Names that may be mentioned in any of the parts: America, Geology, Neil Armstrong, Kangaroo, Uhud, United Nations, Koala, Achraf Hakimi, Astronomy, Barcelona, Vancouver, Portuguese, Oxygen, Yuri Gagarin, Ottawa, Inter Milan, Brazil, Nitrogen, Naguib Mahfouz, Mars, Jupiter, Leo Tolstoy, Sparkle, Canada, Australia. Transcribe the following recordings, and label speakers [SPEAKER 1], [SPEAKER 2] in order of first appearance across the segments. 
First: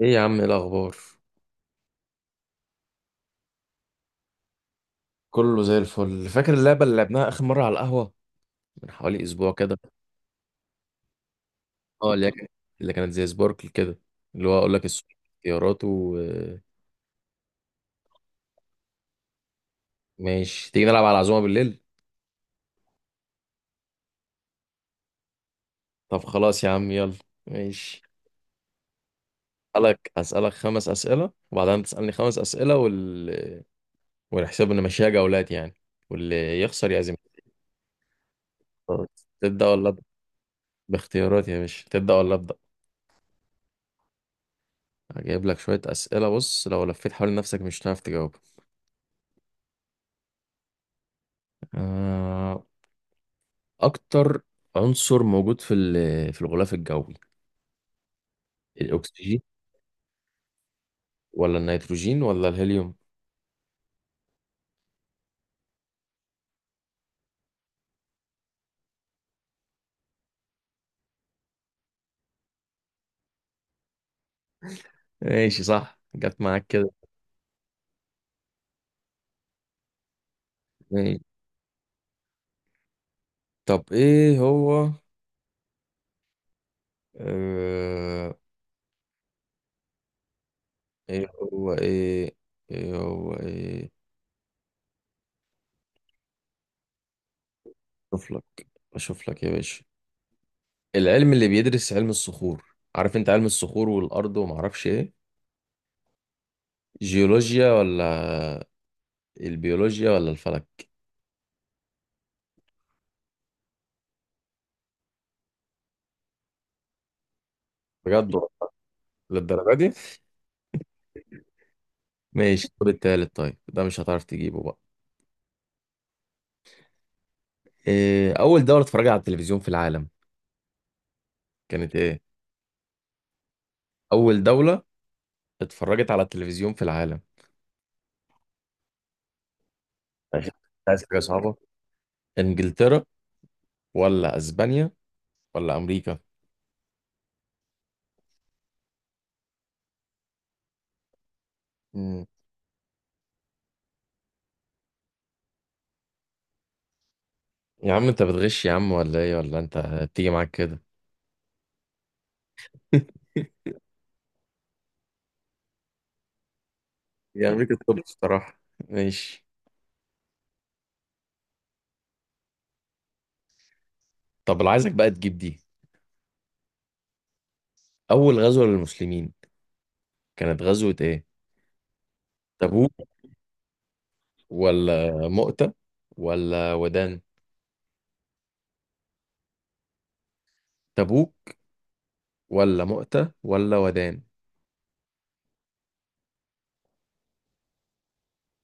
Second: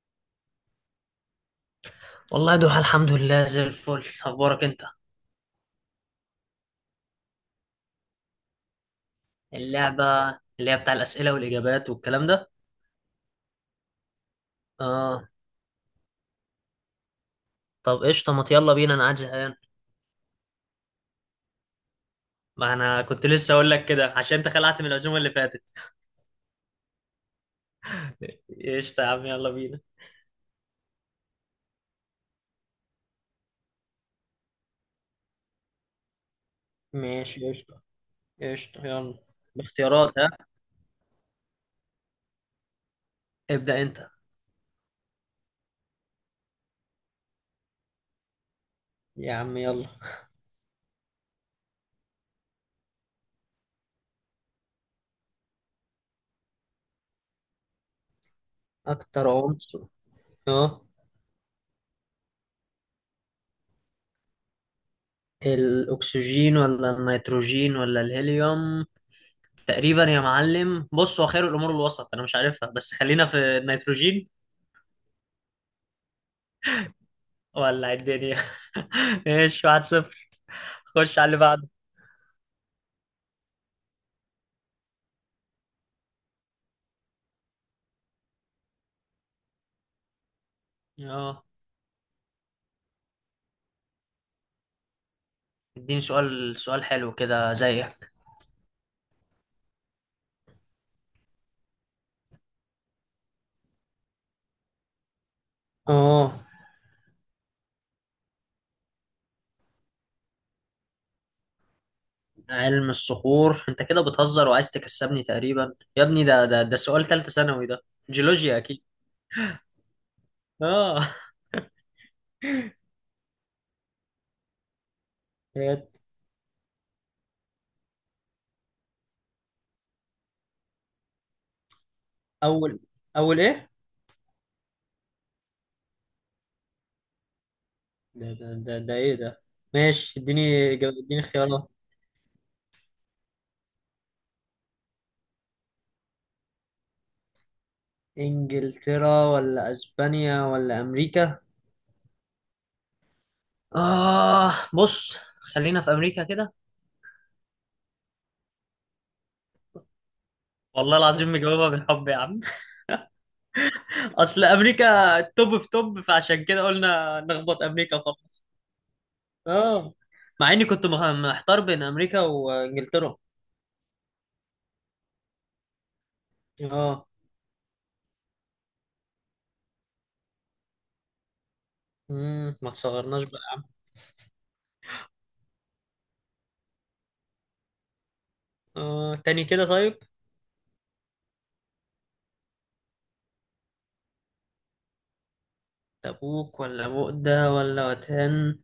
[SPEAKER 1] ايه يا عم، ايه الاخبار؟
[SPEAKER 2] والله يا دوحة، الحمد لله زي الفل. اخبارك انت؟
[SPEAKER 1] كله زي الفل. فاكر اللعبه اللي لعبناها اخر مره على القهوه من حوالي اسبوع كده؟
[SPEAKER 2] اللعبة اللي هي بتاع الأسئلة والإجابات
[SPEAKER 1] اه،
[SPEAKER 2] والكلام ده؟
[SPEAKER 1] اللي كانت زي سباركل كده، اللي هو اقول لك السؤال
[SPEAKER 2] اه.
[SPEAKER 1] اختيارات و
[SPEAKER 2] طب قشطة، ما يلا بينا انا قاعد زهقان.
[SPEAKER 1] ماشي. تيجي نلعب على العزومه بالليل؟
[SPEAKER 2] ما انا كنت لسه اقول لك كده عشان انت خلعت من العزومة اللي فاتت
[SPEAKER 1] طب خلاص يا عم، يلا. ماشي.
[SPEAKER 2] قشطة يا عم يلا بينا.
[SPEAKER 1] اسالك خمس اسئله، وبعدين تسالني خمس اسئله، والحساب ان ماشيه جولات يعني، واللي يخسر يعزم.
[SPEAKER 2] ماشي قشطة. قشطة يلا
[SPEAKER 1] تبدا ولا ابدا؟
[SPEAKER 2] باختيارات ها.
[SPEAKER 1] باختيارات يا باشا، تبدا ولا ابدا؟
[SPEAKER 2] ابدأ انت.
[SPEAKER 1] هجيب لك شويه اسئله. بص، لو لفيت حوالين نفسك مش هتعرف تجاوب.
[SPEAKER 2] يا عم يلا.
[SPEAKER 1] آه. اكتر عنصر موجود في الغلاف الجوي،
[SPEAKER 2] اكتر
[SPEAKER 1] الاكسجين
[SPEAKER 2] عنصر، اه.
[SPEAKER 1] ولا النيتروجين ولا الهيليوم؟
[SPEAKER 2] الاكسجين ولا النيتروجين ولا الهيليوم؟ تقريبا يا معلم، بص هو خير الامور الوسط. انا مش عارفها بس خلينا في النيتروجين.
[SPEAKER 1] ماشي، صح، جت معاك كده.
[SPEAKER 2] ولع الدنيا ايش، واحد صفر.
[SPEAKER 1] ماشي.
[SPEAKER 2] خش على اللي بعده.
[SPEAKER 1] طب ايه هو، آه... ايه
[SPEAKER 2] اه،
[SPEAKER 1] هو ايه، ايه هو ايه
[SPEAKER 2] اديني سؤال سؤال حلو كده زيك.
[SPEAKER 1] اشوف لك اشوف لك يا باشا. العلم اللي بيدرس علم الصخور، عارف انت؟ علم الصخور والارض وما اعرفش ايه،
[SPEAKER 2] اه،
[SPEAKER 1] جيولوجيا ولا البيولوجيا ولا الفلك؟
[SPEAKER 2] علم الصخور؟ انت كده بتهزر وعايز تكسبني. تقريبا يا ابني ده ده ده سؤال ثالثة ثانوي ده.
[SPEAKER 1] بجد والله،
[SPEAKER 2] جيولوجيا اكيد.
[SPEAKER 1] للدرجه دي؟
[SPEAKER 2] اه،
[SPEAKER 1] ماشي طب التالت، طيب ده مش هتعرف تجيبه بقى.
[SPEAKER 2] إيه؟
[SPEAKER 1] إيه، أول دولة اتفرجت على التلفزيون في العالم كانت ايه؟
[SPEAKER 2] اول اول ايه؟
[SPEAKER 1] أول دولة اتفرجت على التلفزيون في العالم.
[SPEAKER 2] ده ده ده، ده ايه ده؟ ماشي اديني.
[SPEAKER 1] عايز،
[SPEAKER 2] إجابة-
[SPEAKER 1] حاجه
[SPEAKER 2] اديني
[SPEAKER 1] صعبه.
[SPEAKER 2] خيارات.
[SPEAKER 1] إنجلترا ولا أسبانيا ولا أمريكا؟
[SPEAKER 2] انجلترا ولا اسبانيا ولا امريكا؟
[SPEAKER 1] مم.
[SPEAKER 2] اه بص، خلينا في امريكا كده.
[SPEAKER 1] يا عم أنت بتغش يا عم ولا إيه، ولا أنت بتيجي معاك كده؟
[SPEAKER 2] والله العظيم مجاوبها بالحب يا عم. اصل امريكا توب في توب، فعشان كده قلنا
[SPEAKER 1] هي
[SPEAKER 2] نخبط
[SPEAKER 1] امريكا
[SPEAKER 2] امريكا
[SPEAKER 1] الطب
[SPEAKER 2] خالص.
[SPEAKER 1] الصراحه. ماشي.
[SPEAKER 2] اه، مع اني كنت محتار بين امريكا وانجلترا.
[SPEAKER 1] طب اللي عايزك بقى تجيب دي،
[SPEAKER 2] اه.
[SPEAKER 1] أول غزوة للمسلمين كانت غزوة إيه؟
[SPEAKER 2] ما
[SPEAKER 1] تبوك
[SPEAKER 2] تصغرناش بقى.
[SPEAKER 1] ولا مؤتة ولا ودان؟
[SPEAKER 2] اه تاني كده طيب.
[SPEAKER 1] تبوك ولا مؤتة ولا ودان؟
[SPEAKER 2] تبوك ولا بؤدة ولا وتان؟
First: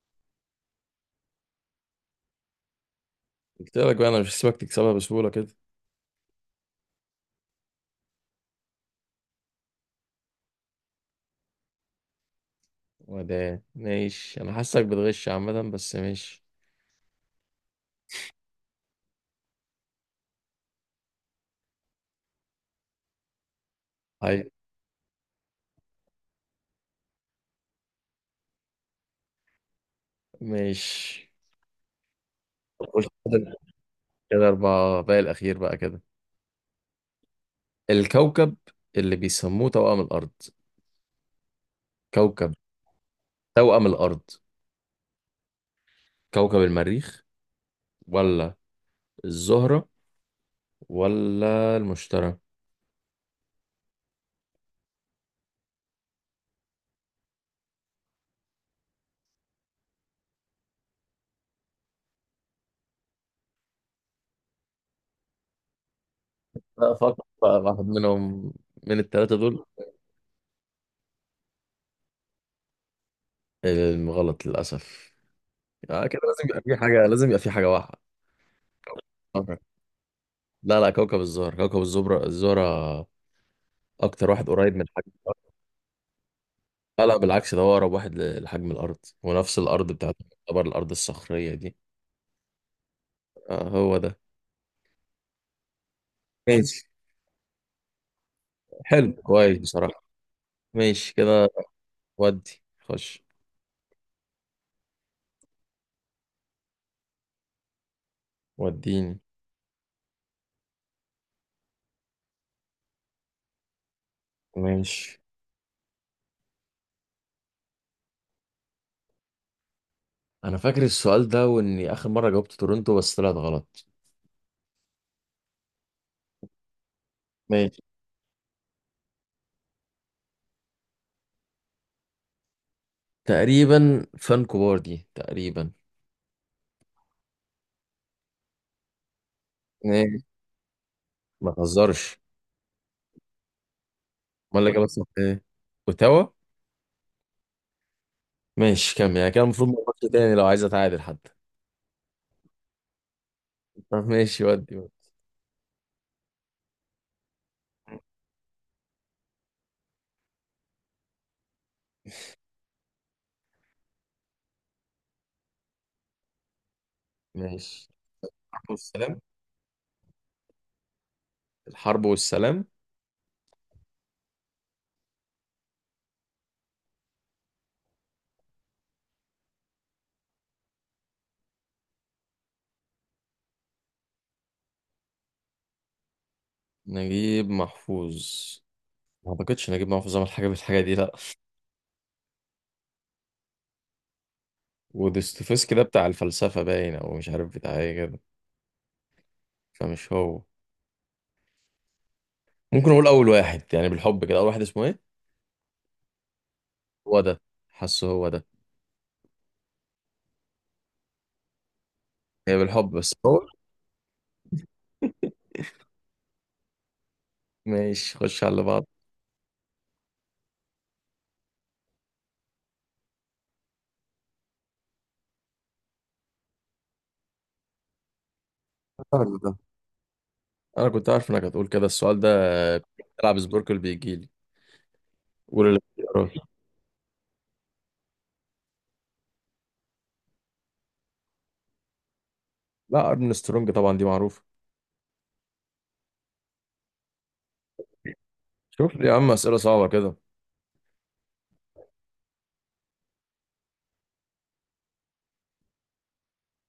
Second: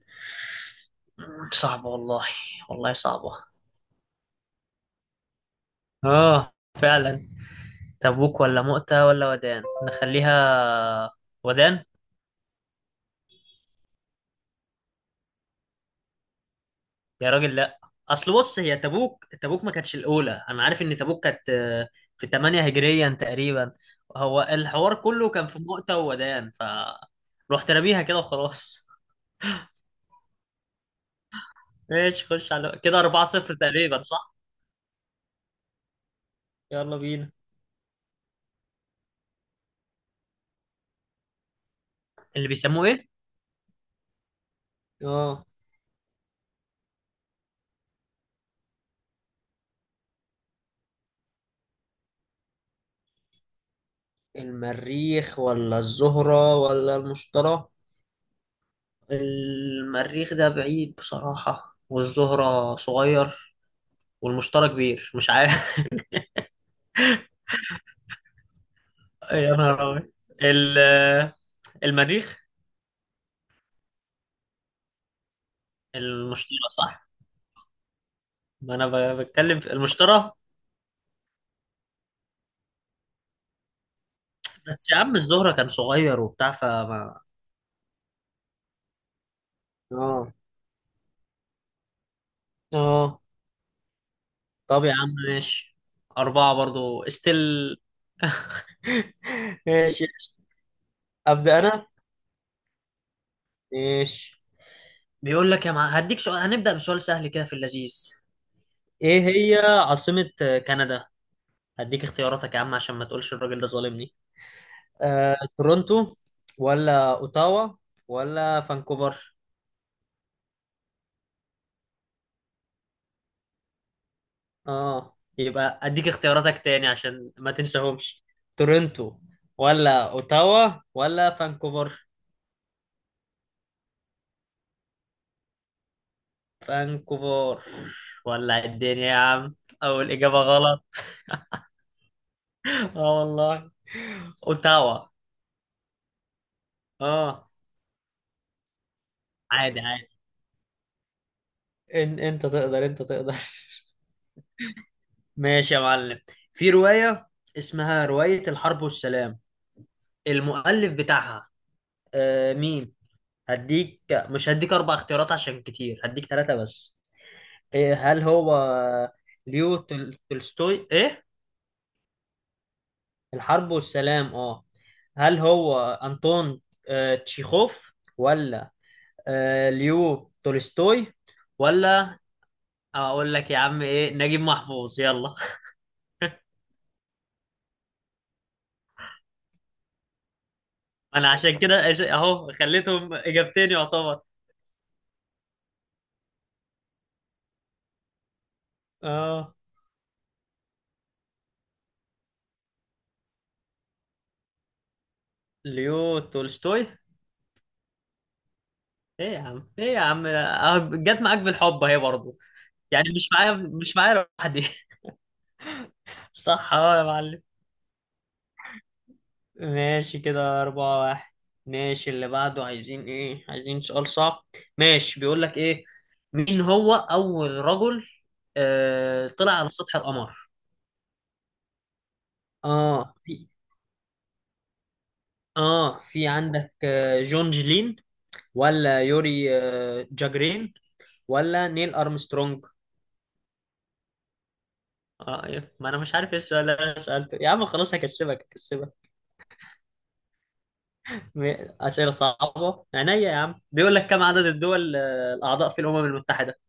[SPEAKER 2] صعبة والله. والله صعبة.
[SPEAKER 1] قلت لك بقى، أنا مش هسيبك تكسبها بسهولة كده.
[SPEAKER 2] اه فعلا. تبوك ولا مؤتة ولا ودان، نخليها ودان.
[SPEAKER 1] وده ماشي، انا حاسك بتغش عامة، بس ماشي.
[SPEAKER 2] يا راجل لا، اصل بص هي تبوك ما كانتش الاولى. انا عارف ان تبوك كانت في 8 هجريا تقريبا. هو
[SPEAKER 1] هاي.
[SPEAKER 2] الحوار كله كان في مؤتة وودان، ف رحت راميها كده وخلاص
[SPEAKER 1] ماشي،
[SPEAKER 2] ماشي خش على كده.
[SPEAKER 1] خش
[SPEAKER 2] 4-0
[SPEAKER 1] كده.
[SPEAKER 2] تقريبا صح.
[SPEAKER 1] كده اربعة باقي، الاخير بقى كده.
[SPEAKER 2] يلا بينا.
[SPEAKER 1] الكوكب اللي بيسموه توأم الارض،
[SPEAKER 2] اللي
[SPEAKER 1] كوكب،
[SPEAKER 2] بيسموه ايه؟
[SPEAKER 1] توأم الارض،
[SPEAKER 2] اه.
[SPEAKER 1] كوكب المريخ ولا الزهرة ولا المشتري؟
[SPEAKER 2] المريخ ولا الزهرة ولا المشتري؟ المريخ ده بعيد بصراحة، والزهرة صغير، والمشتري كبير. مش عارف
[SPEAKER 1] لا، فكر بقى واحد منهم من الثلاثة
[SPEAKER 2] يا
[SPEAKER 1] دول.
[SPEAKER 2] نهار أبيض. ال- آه، المريخ.
[SPEAKER 1] غلط للأسف. آه، كده لازم يبقى
[SPEAKER 2] المشترى
[SPEAKER 1] في حاجة،
[SPEAKER 2] صح.
[SPEAKER 1] واحدة.
[SPEAKER 2] ما انا بتكلم في المشترى.
[SPEAKER 1] لا لا، كوكب الزهرة، كوكب الزبرة، الزهرة أكتر واحد قريب من
[SPEAKER 2] بس يا
[SPEAKER 1] الحاجة.
[SPEAKER 2] عم الزهرة كان صغير وبتاع
[SPEAKER 1] لا لا
[SPEAKER 2] فما.
[SPEAKER 1] بالعكس، ده هو أقرب واحد لحجم الأرض، ونفس الأرض بتاعته
[SPEAKER 2] اه.
[SPEAKER 1] تعتبر الأرض الصخرية دي.
[SPEAKER 2] اه
[SPEAKER 1] آه هو ده.
[SPEAKER 2] طب يا عم ماشي. أربعة
[SPEAKER 1] ماشي،
[SPEAKER 2] برضو استل
[SPEAKER 1] حلو كويس بصراحة.
[SPEAKER 2] ماشي.
[SPEAKER 1] ماشي كده.
[SPEAKER 2] ابدا انا.
[SPEAKER 1] ودي خش.
[SPEAKER 2] ماشي بيقول لك هديك سؤال. هنبدأ بسؤال سهل كده في اللذيذ.
[SPEAKER 1] وديني.
[SPEAKER 2] ايه هي عاصمة كندا؟ هديك اختياراتك يا عم عشان ما تقولش الراجل ده ظالمني.
[SPEAKER 1] ماشي.
[SPEAKER 2] تورونتو ولا اوتاوا ولا فانكوفر؟
[SPEAKER 1] أنا فاكر السؤال ده، وإني آخر مرة جاوبت تورنتو بس طلعت غلط.
[SPEAKER 2] اه، يبقى اديك اختياراتك تاني عشان ما
[SPEAKER 1] ماشي،
[SPEAKER 2] تنساهمش. تورنتو ولا اوتاوا ولا فانكوفر؟
[SPEAKER 1] تقريبا فان كوبار دي تقريبا.
[SPEAKER 2] فانكوفر؟ ولا الدنيا يا عم، اول
[SPEAKER 1] ايه؟
[SPEAKER 2] اجابه غلط.
[SPEAKER 1] ما تهزرش.
[SPEAKER 2] اه والله.
[SPEAKER 1] امال اللي جابت صح
[SPEAKER 2] اوتاوا.
[SPEAKER 1] ايه؟ اوتاوا.
[SPEAKER 2] اه.
[SPEAKER 1] ماشي، كم يعني كده، المفروض ما
[SPEAKER 2] عادي
[SPEAKER 1] اقولش
[SPEAKER 2] عادي،
[SPEAKER 1] تاني لو عايز اتعادل حتى.
[SPEAKER 2] إن انت تقدر انت تقدر.
[SPEAKER 1] طب ماشي، ودي.
[SPEAKER 2] ماشي يا معلم، في روايه اسمها روايه الحرب والسلام، المؤلف بتاعها مين؟ هديك، مش هديك اربع اختيارات عشان كتير، هديك ثلاثه بس.
[SPEAKER 1] ماشي.
[SPEAKER 2] إيه، هل هو
[SPEAKER 1] الحرب والسلام.
[SPEAKER 2] ليو تولستوي ايه؟
[SPEAKER 1] الحرب والسلام.
[SPEAKER 2] الحرب والسلام. اه، هل هو انطون تشيخوف ولا ليو تولستوي ولا، اقول لك يا عم ايه، نجيب محفوظ يلا؟
[SPEAKER 1] نجيب محفوظ؟ ما اعتقدش نجيب محفوظ عمل حاجه بالحاجه دي، لا.
[SPEAKER 2] انا عشان كده اهو خليتهم اجابتين يعتبر.
[SPEAKER 1] ودوستويفسكي ده بتاع الفلسفه باين، او مش عارف بتاع ايه كده،
[SPEAKER 2] اه،
[SPEAKER 1] فمش هو. ممكن اقول اول واحد يعني بالحب كده، اول واحد اسمه ايه.
[SPEAKER 2] ليو تولستوي.
[SPEAKER 1] هو ده. حاسه هو ده.
[SPEAKER 2] ايه يا عم ايه يا عم، أهو جت معاك بالحب اهي برضه.
[SPEAKER 1] هي بالحب
[SPEAKER 2] يعني
[SPEAKER 1] بس
[SPEAKER 2] مش
[SPEAKER 1] هو.
[SPEAKER 2] معايا، مش معايا لوحدي صح. اه يا معلم،
[SPEAKER 1] ماشي، خش على اللي بعض.
[SPEAKER 2] ماشي كده أربعة واحد. ماشي اللي بعده، عايزين إيه؟ عايزين سؤال صعب. ماشي بيقول لك إيه، مين هو أول رجل
[SPEAKER 1] سهل
[SPEAKER 2] طلع
[SPEAKER 1] ده،
[SPEAKER 2] على سطح القمر؟
[SPEAKER 1] انا كنت عارف انك هتقول كده السؤال ده.
[SPEAKER 2] آه
[SPEAKER 1] بتلعب
[SPEAKER 2] في
[SPEAKER 1] سبوركل بيجيلي. قول
[SPEAKER 2] في
[SPEAKER 1] الاختيارات.
[SPEAKER 2] عندك جون جلين، ولا يوري جاجرين، ولا نيل أرمسترونج؟
[SPEAKER 1] لا، ارن سترونج طبعا، دي معروفه.
[SPEAKER 2] آه إيه؟ ما أنا مش عارف إيه السؤال اللي أنا سألته يا عم، خلاص هكسبك
[SPEAKER 1] شوف لي
[SPEAKER 2] هكسبك.
[SPEAKER 1] يا عم اسئله صعبه كده.
[SPEAKER 2] م- أسئلة صعبة عينيا يا عم، بيقول لك كم عدد الدول الأعضاء في الأمم المتحدة؟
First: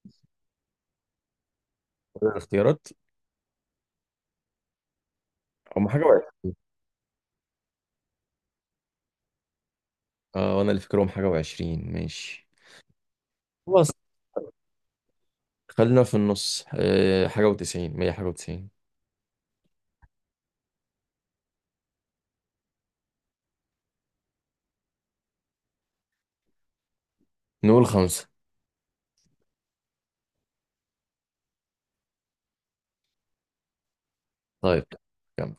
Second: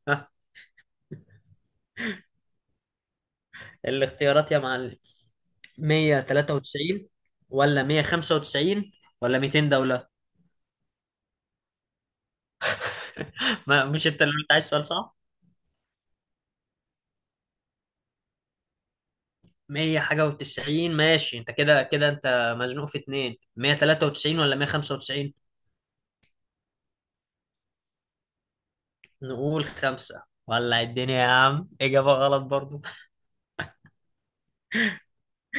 [SPEAKER 1] قول الاختيارات.
[SPEAKER 2] الاختيارات يا معلم.
[SPEAKER 1] هم حاجه وعشرين.
[SPEAKER 2] 193 ولا 195 ولا 200 دولة؟
[SPEAKER 1] اه، وانا اللي فاكرهم حاجه وعشرين. ماشي،
[SPEAKER 2] ما
[SPEAKER 1] خلاص،
[SPEAKER 2] مش انت اللي انت عايز سؤال صعب.
[SPEAKER 1] خلينا في النص، حاجة وتسعين، مية حاجة وتسعين.
[SPEAKER 2] 100 حاجة و90، ماشي. انت كده كده انت مزنوق في اتنين، 193 ولا 195.
[SPEAKER 1] نقول خمسة.
[SPEAKER 2] نقول خمسة. ولع الدنيا يا عم، إجابة غلط برضو.
[SPEAKER 1] طيب، كمل.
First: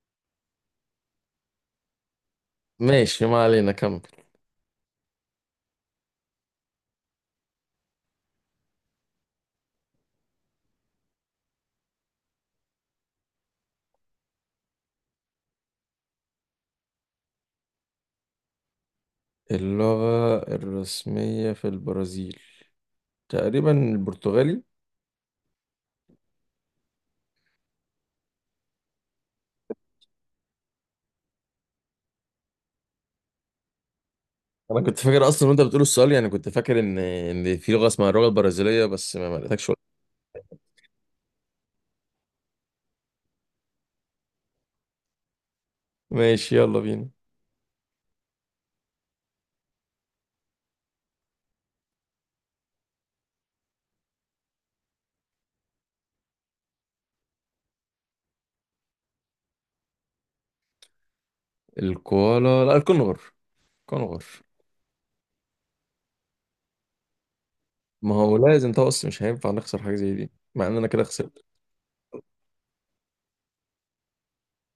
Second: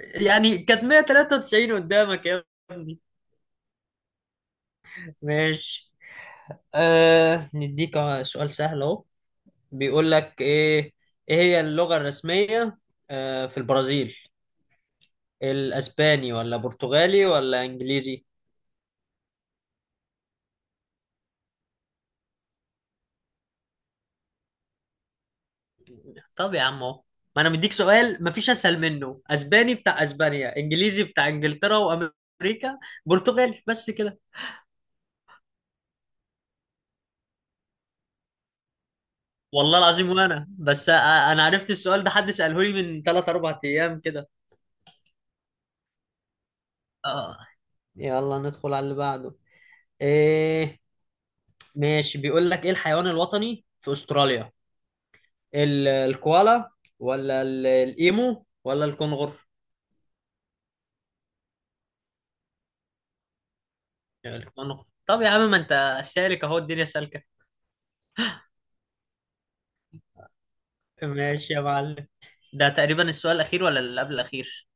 [SPEAKER 2] يعني كانت 193 قدامك يا ابني.
[SPEAKER 1] ماشي ما علينا، كمل.
[SPEAKER 2] ماشي. نديك سؤال سهل اهو. بيقول لك ايه، ايه هي اللغة الرسمية في البرازيل؟ الاسباني ولا برتغالي ولا انجليزي؟
[SPEAKER 1] اللغة الرسمية في البرازيل، تقريبا البرتغالي.
[SPEAKER 2] طب يا عم اهو، ما انا مديك سؤال مفيش اسهل منه. اسباني بتاع اسبانيا، انجليزي بتاع انجلترا وامريكا، برتغالي بس كده.
[SPEAKER 1] أنا كنت فاكر أصلا وأنت بتقول السؤال، يعني كنت فاكر إن في لغة اسمها اللغة البرازيلية، بس ما لقيتكش
[SPEAKER 2] والله
[SPEAKER 1] ولا.
[SPEAKER 2] العظيم وانا بس انا عرفت السؤال ده حد ساله لي من 3 4 ايام كده.
[SPEAKER 1] ماشي، يلا بينا.
[SPEAKER 2] اه يلا ندخل على اللي بعده. ايه؟ ماشي بيقول لك ايه، الحيوان الوطني في استراليا، الكوالا ولا الايمو ولا الكنغر؟
[SPEAKER 1] الكوالا، لا، الكونغر، كونغر.
[SPEAKER 2] الكنغر. طب يا عم ما انت سالك اهو، الدنيا سالكه.
[SPEAKER 1] ما هو لازم طقس، مش هينفع نخسر حاجة زي دي، مع إن أنا كده خسرت.
[SPEAKER 2] ماشي يا معلم. ده تقريبا السؤال الأخير ولا اللي قبل الأخير؟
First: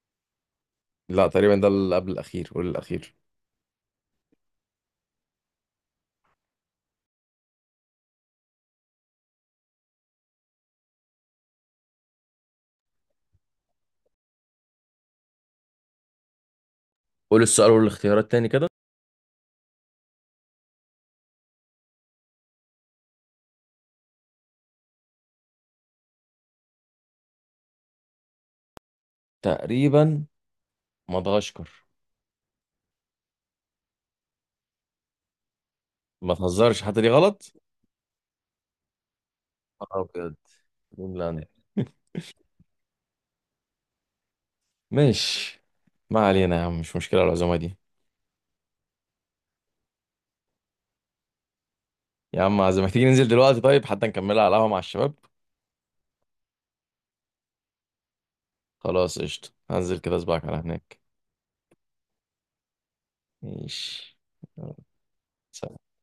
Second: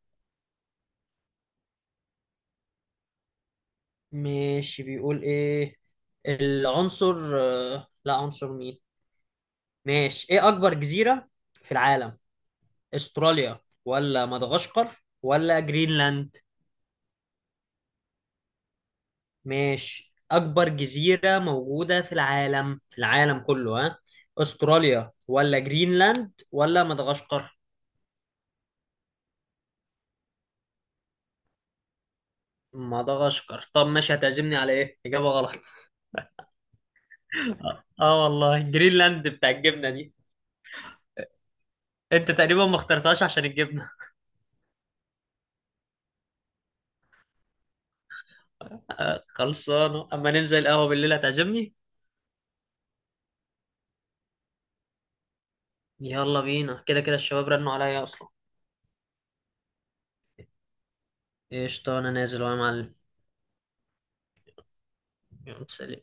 [SPEAKER 1] لا، تقريبا ده اللي قبل الأخير والأخير.
[SPEAKER 2] ماشي بيقول ايه، العنصر لا، عنصر مين. ماشي، ايه اكبر جزيرة في العالم؟ استراليا ولا مدغشقر ولا جرينلاند؟
[SPEAKER 1] قول السؤال والاختيارات تاني كده.
[SPEAKER 2] ماشي، اكبر جزيرة موجودة في العالم، في العالم كله ها. استراليا ولا جرينلاند ولا مدغشقر؟
[SPEAKER 1] تقريبا مدغشقر.
[SPEAKER 2] مدغشقر. طب ماشي، هتعزمني على إيه؟ إجابة غلط
[SPEAKER 1] ما تهزرش، حتى دي غلط.
[SPEAKER 2] اه والله، جرينلاند بتاع الجبنة
[SPEAKER 1] اه
[SPEAKER 2] دي.
[SPEAKER 1] بجد، جرينلاند.
[SPEAKER 2] انت تقريبا ما اخترتهاش عشان الجبنه.
[SPEAKER 1] ماشي، ما علينا يا عم، مش مشكلة العزومة دي.
[SPEAKER 2] خلصانه، اما ننزل القهوه بالليل هتعزمني.
[SPEAKER 1] يا عم، عزومة، تيجي ننزل دلوقتي طيب حتى نكملها على القهوة مع الشباب.
[SPEAKER 2] يلا بينا، كده كده الشباب رنوا عليا اصلا.
[SPEAKER 1] خلاص قشطة، هنزل كده أسبوعك على هناك.
[SPEAKER 2] قشطه، انا نازل وانا معلم.
[SPEAKER 1] ماشي، يلا،
[SPEAKER 2] يلا،
[SPEAKER 1] سلام.
[SPEAKER 2] سلام.